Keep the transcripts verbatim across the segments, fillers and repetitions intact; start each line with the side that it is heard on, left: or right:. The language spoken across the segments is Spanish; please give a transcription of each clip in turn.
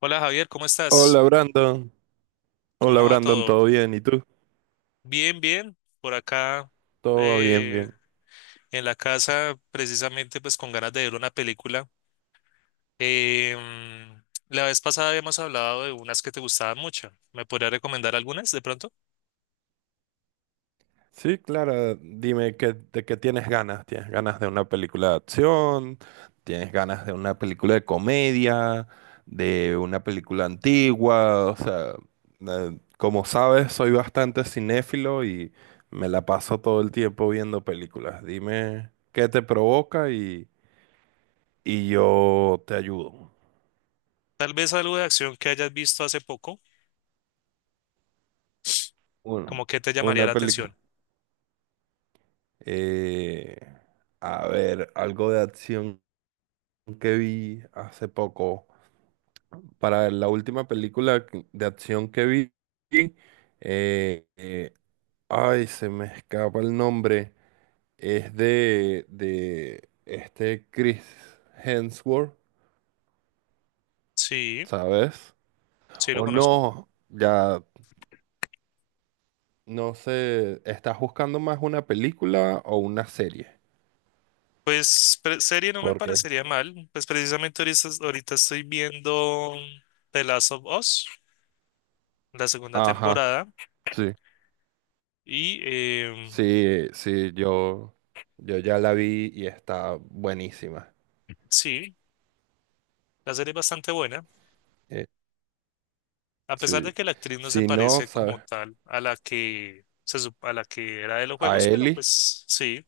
left: Hola Javier, ¿cómo estás?
right: Hola Brandon, hola
left: ¿Cómo va
right: Brandon,
left: todo?
right: ¿todo bien? ¿Y tú?
left: Bien, bien. Por acá
right: Todo va bien,
left: eh,
right: bien.
left: en la casa, precisamente pues con ganas de ver una película. Eh, mm, la vez pasada habíamos hablado de unas que te gustaban mucho. ¿Me podrías recomendar algunas de pronto?
right: Sí, Clara, dime, ¿qué- ¿de qué tienes ganas? ¿Tienes ganas de una película de acción? ¿Tienes ganas de una película de comedia? ¿De una película antigua? O sea, eh, como sabes, soy bastante cinéfilo y me la paso todo el tiempo viendo películas. Dime qué te provoca y, y yo te ayudo.
left: Tal vez algo de acción que hayas visto hace poco,
right: Bueno,
left: como que te llamaría
right: una
left: la
right: película.
left: atención.
right: Eh, a ver, algo de acción que vi hace poco. Para ver, la última película que- de acción que vi, eh, eh, ay, se me escapa el nombre. Es de, de este Chris Hemsworth,
left: Sí,
right: ¿sabes?
left: sí lo
right: O
left: conozco.
right: no, ya no sé, ¿estás buscando más una película o una serie?
left: Pues pre- serie no me
right: Porque,
left: parecería mal. Pues precisamente ahorita, ahorita estoy viendo The Last of Us, la segunda
right: ajá,
left: temporada.
right: sí.
left: Y eh,
right: Sí, sí, yo, yo ya la vi y está buenísima.
left: sí, la serie es bastante buena,
right: Eh,
left: a pesar
right: sí.
left: de que la actriz no se
right: Si no,
left: parece
right: ¿sabes?
left: como tal a la que, se, sup- a la que era de los
right: A
left: juegos, pero
right: Eli.
left: pues sí,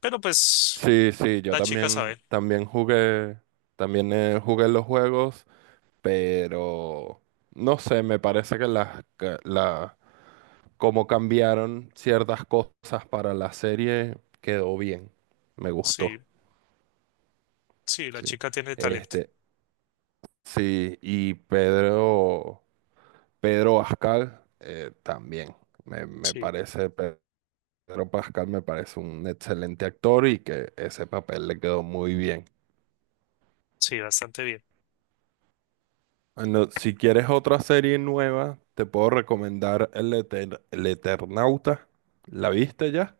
left: pero pues
right: Sí, sí, yo
left: la chica
right: también,
left: sabe,
right: también jugué, también eh, jugué los juegos, pero no sé, me parece que las, que la, como cambiaron ciertas cosas para la serie, quedó bien. Me
left: sí,
right: gustó.
left: sí, la
right: Sí.
left: chica tiene talento,
right: Este, sí, y Pedro. Pedro Pascal eh, también. Me, me
left: sí,
right: parece, Pedro Pascal me parece un excelente actor y que ese papel le quedó muy bien.
left: sí, bastante bien.
right: Bueno, si quieres otra serie nueva, te puedo recomendar El, Eter- El Eternauta. ¿La viste ya?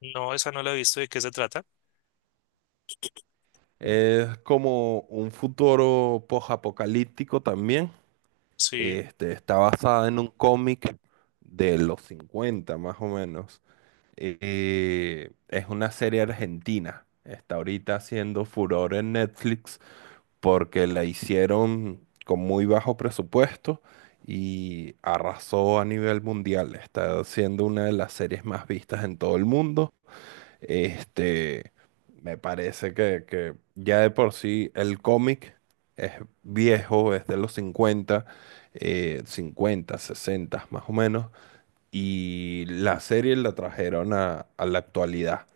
left: No, esa no la he visto, de qué se trata,
right: Es como un futuro post-apocalíptico también.
left: sí,
right: Este, está basada en un cómic de los cincuenta más o menos. Eh, es una serie argentina. Está ahorita haciendo furor en Netflix porque la hicieron con muy bajo presupuesto y arrasó a nivel mundial. Está siendo una de las series más vistas en todo el mundo. Este, me parece que, que ya de por sí el cómic es viejo, es de los cincuenta, eh, cincuenta, sesenta más o menos, y la serie la trajeron a, a la actualidad.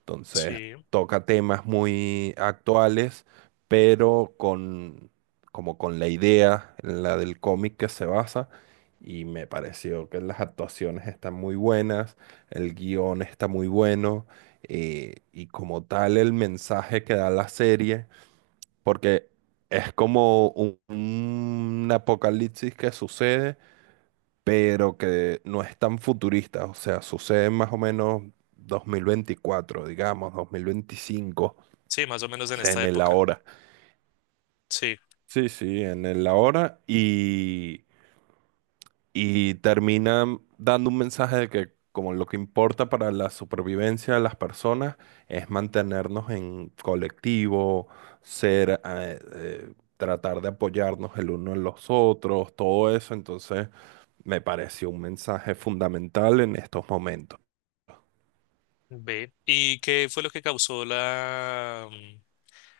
right: Entonces
left: sí,
right: toca temas muy actuales, pero con, como con la idea, la del cómic que se basa. Y me pareció que las actuaciones están muy buenas, el guión está muy bueno, eh, y como tal el mensaje que da la serie, porque es como un un apocalipsis que sucede pero que no es tan futurista, o sea, sucede más o menos dos mil veinticuatro, digamos, dos mil veinticinco,
left: sí, más o menos
right: o
left: en
right: sea,
left: esta
right: en el
left: época,
right: ahora.
left: sí,
right: Sí, sí, en el ahora y, y termina dando un mensaje de que como lo que importa para la supervivencia de las personas es mantenernos en colectivo, ser, eh, eh, tratar de apoyarnos el uno en los otros, todo eso, entonces me pareció un mensaje fundamental en estos momentos.
left: ve. ¿Y qué fue lo que causó la, mm,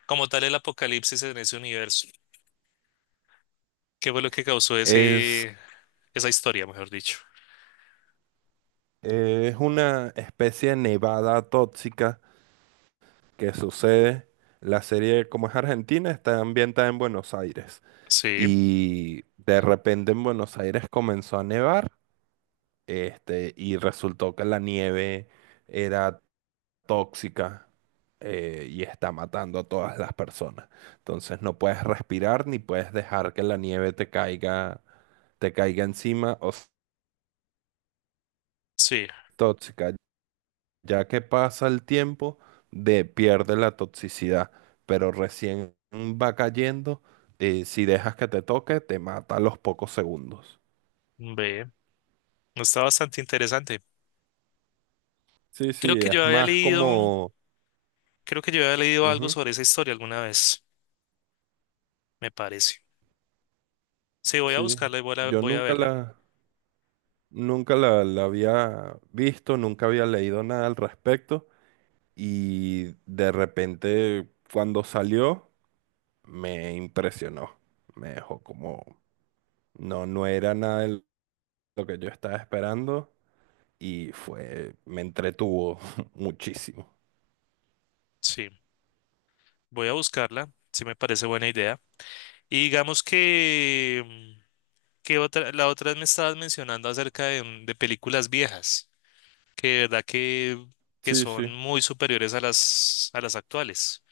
left: como tal, el apocalipsis en ese universo? ¿Qué fue lo que causó
right: Es,
left: ese, esa historia, mejor dicho?
right: eh, es una especie de nevada tóxica que sucede. La serie, como es argentina, está ambientada en Buenos Aires.
left: Sí,
right: Y de repente en Buenos Aires comenzó a nevar, este, y resultó que la nieve era tóxica, eh, y está matando a todas las personas. Entonces no puedes respirar ni puedes dejar que la nieve te caiga, te caiga encima o s-
left: sí,
right: tóxica. Ya que pasa el tiempo, de, pierde la toxicidad, pero recién va cayendo, eh, si dejas que te toque, te mata a los pocos segundos.
left: ve, está bastante interesante.
right: Sí,
left: Creo
right: sí,
left: que yo
right: es
left: había
right: más
left: leído,
right: como...
left: Creo que yo había leído algo
right: Ujú,
left: sobre esa historia alguna vez, me parece. Sí, voy a
right: sí,
left: buscarla y voy a,
right: yo
left: voy a
right: nunca
left: verla.
right: la, nunca la, la había visto, nunca había leído nada al respecto y de repente cuando salió me impresionó, me dejó como... No, no era nada de lo que yo estaba esperando y fue, me entretuvo muchísimo.
left: Sí, voy a buscarla, sí me parece buena idea. Y digamos que, mm, que otra, la otra me estabas mencionando acerca de, mm, de películas viejas, que de verdad que, que
right: Sí, sí.
left: son muy superiores a las, a las actuales.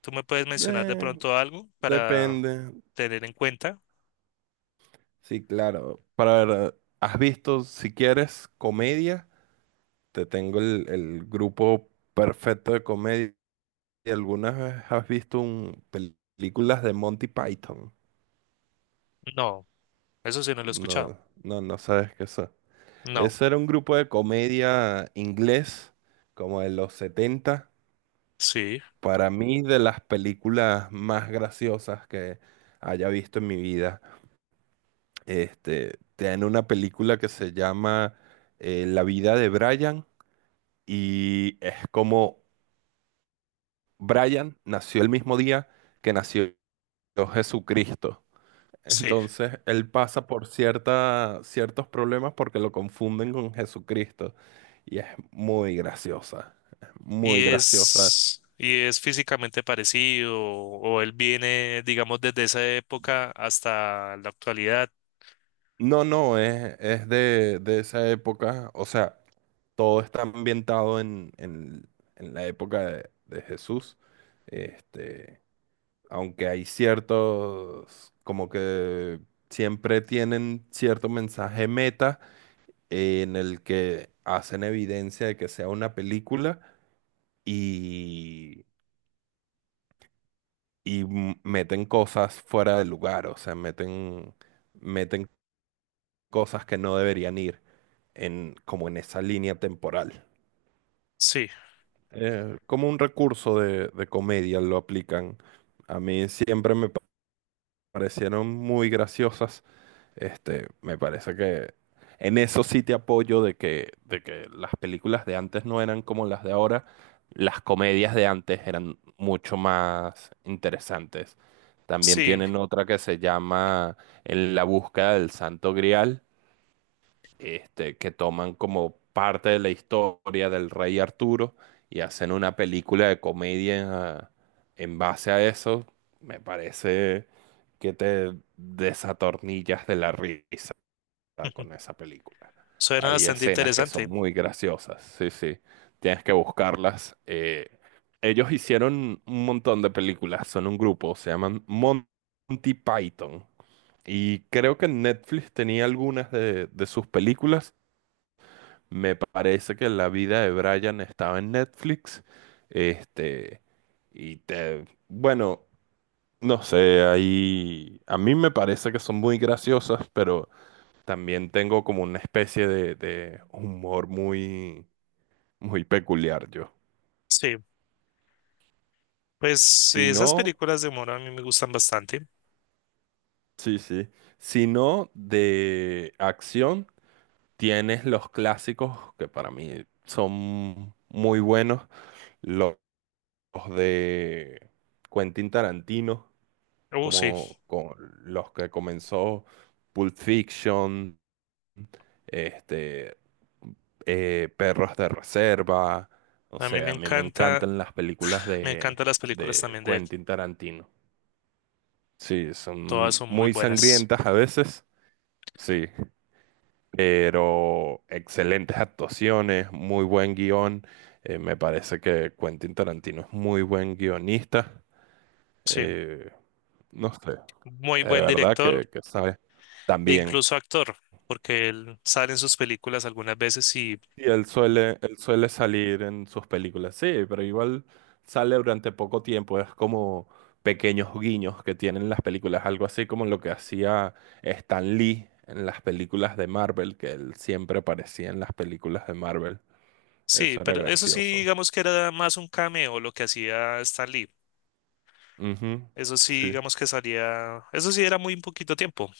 left: ¿Tú me puedes mencionar de
right: Eh,
left: pronto algo para
right: depende.
left: tener en cuenta?
right: Sí, claro. Para ver, ¿has visto, si quieres, comedia? Te tengo el, el grupo perfecto de comedia. ¿Algunas vez has visto un, pel- películas de Monty Python?
left: No, eso sí no lo he escuchado.
right: No, no, no sabes qué es.
left: No,
right: Ese era un grupo de comedia inglés, como de los setenta.
left: sí,
right: Para mí, de las películas más graciosas que haya visto en mi vida, este, tiene una película que se llama, eh, La vida de Brian, y es como Brian nació el mismo día que nació Jesucristo.
left: sí.
right: Entonces, él pasa por cierta, ciertos problemas porque lo confunden con Jesucristo, y es muy graciosa, es
left: Y
right: muy graciosa.
left: es, y es físicamente parecido, o él viene, digamos, desde esa época hasta la actualidad.
right: No, no, es, es de, de esa época, o sea, todo está ambientado en, en- en la época de, de Jesús, este, aunque hay ciertos, como que siempre tienen cierto mensaje meta, eh, en el que hacen evidencia de que sea una película y, y m- meten cosas fuera de lugar, o sea, meten, meten cosas que no deberían ir en, como en esa línea temporal.
left: Sí,
right: Eh, como un recurso de, de comedia lo aplican. A mí siempre me pa- parecieron muy graciosas. Este, me parece que en eso sí te apoyo de que, de que las películas de antes no eran como las de ahora. Las comedias de antes eran mucho más interesantes. También
left: sí.
right: tienen otra que se llama En la búsqueda del Santo Grial, este, que toman como parte de la historia del rey Arturo y hacen una película de comedia en, ah, en base a eso, me parece que te desatornillas de la risa con esa película.
left: Suena
right: Hay
left: bastante
right: escenas que
left: interesante.
right: son muy graciosas, sí, sí, tienes que buscarlas. Eh, ellos hicieron un montón de películas, son un grupo, se llaman Monty Python. Y creo que Netflix tenía algunas de de sus películas, me parece que La vida de Brian estaba en Netflix. Este, y te, bueno, no sé, ahí a mí me parece que son muy graciosas, pero también tengo como una especie de, de humor muy, muy peculiar yo.
left: Sí, pues
right: Si
left: esas
right: no,
left: películas de humor a mí me gustan bastante.
right: sí, sí. Si no, de acción, tienes los clásicos que para mí son muy buenos, los de Quentin Tarantino,
left: Oh, sí,
right: como con los que comenzó, Pulp Fiction, este, eh, Perros de Reserva. O
left: a mí me
right: sea, a mí me
left: encanta,
right: encantan las películas
left: me
right: de,
left: encantan las películas
right: de
left: también de él.
right: Quentin Tarantino. Sí,
left: Todas
right: son
left: son muy
right: muy
left: buenas.
right: sangrientas a veces, sí, pero excelentes actuaciones, muy buen guión. Eh, me parece que Quentin Tarantino es muy buen guionista.
left: Sí,
right: Eh, no sé,
left: muy
right: de
left: buen
right: verdad
left: director
right: que, que sabe.
left: e
right: También.
left: incluso actor, porque él sale en sus películas algunas veces y
right: Y él suele, él suele salir en sus películas, sí, pero igual sale durante poco tiempo, es como pequeños guiños que tienen las películas, algo así como lo que hacía Stan Lee en las películas de Marvel, que él siempre aparecía en las películas de Marvel,
left: sí,
right: eso era
left: pero eso sí,
right: gracioso.
left: digamos que era más un cameo lo que hacía Stan Lee.
right: Ujú,
left: Eso sí,
right: sí,
left: digamos que salía, eso sí era muy poquito tiempo,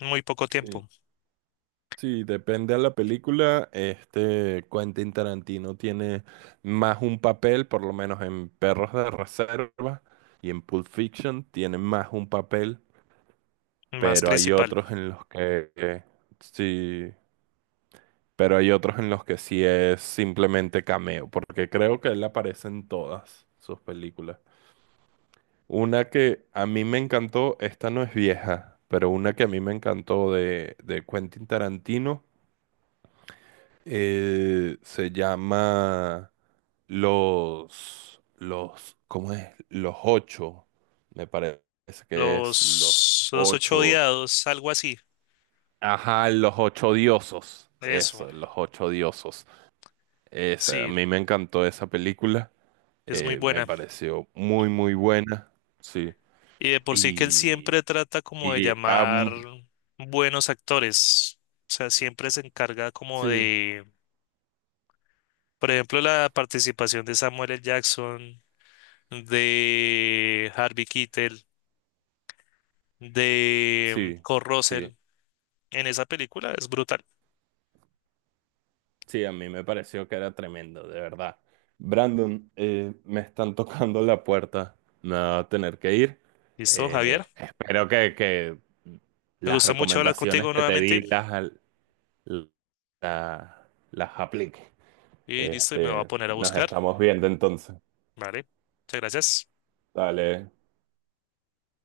left: muy poco
right: sí.
left: tiempo,
right: Sí, depende a la película. Este Quentin Tarantino tiene más un papel, por lo menos en Perros de Reserva y en Pulp Fiction tiene más un papel,
left: más
right: pero hay
left: principal.
right: otros en los que que sí, pero hay otros en los que sí es simplemente cameo, porque creo que él aparece en todas sus películas. Una que a mí me encantó, esta no es vieja, pero una que a mí me encantó de, de Quentin Tarantino. Eh, se llama los, los, ¿cómo es? Los ocho. Me parece que es los
left: Los, los ocho
right: ocho.
left: odiados, algo así,
right: Ajá, los ocho diosos.
left: eso,
right: Eso, los ocho diosos. Esa, a
left: sí,
right: mí me encantó esa película.
left: es muy
right: Eh, me
left: buena.
right: pareció muy, muy buena. Sí.
left: Y de por sí que él
right: Y,
left: siempre trata como de
right: y
left: llamar
right: am-
left: buenos actores. O sea, siempre se encarga como
right: sí,
left: de, por ejemplo, la participación de Samuel L. Jackson, de Harvey Keitel, de
right: sí,
left: Kurt
right: sí.
left: Russell en esa película. Es brutal.
right: Sí, a mí me pareció que era tremendo, de verdad. Brandon, eh, me están tocando la puerta. Me va a tener que ir.
left: ¿Listo, Javier?
right: Eh, espero que, que
left: Me
right: las
left: gusta mucho hablar
right: recomendaciones
left: contigo
right: que te
left: nuevamente.
right: di las, la- las aplique.
left: Y listo, y me voy a
right: Este,
left: poner a
right: nos
left: buscar.
right: estamos viendo entonces.
left: Vale. Muchas gracias.
right: Dale.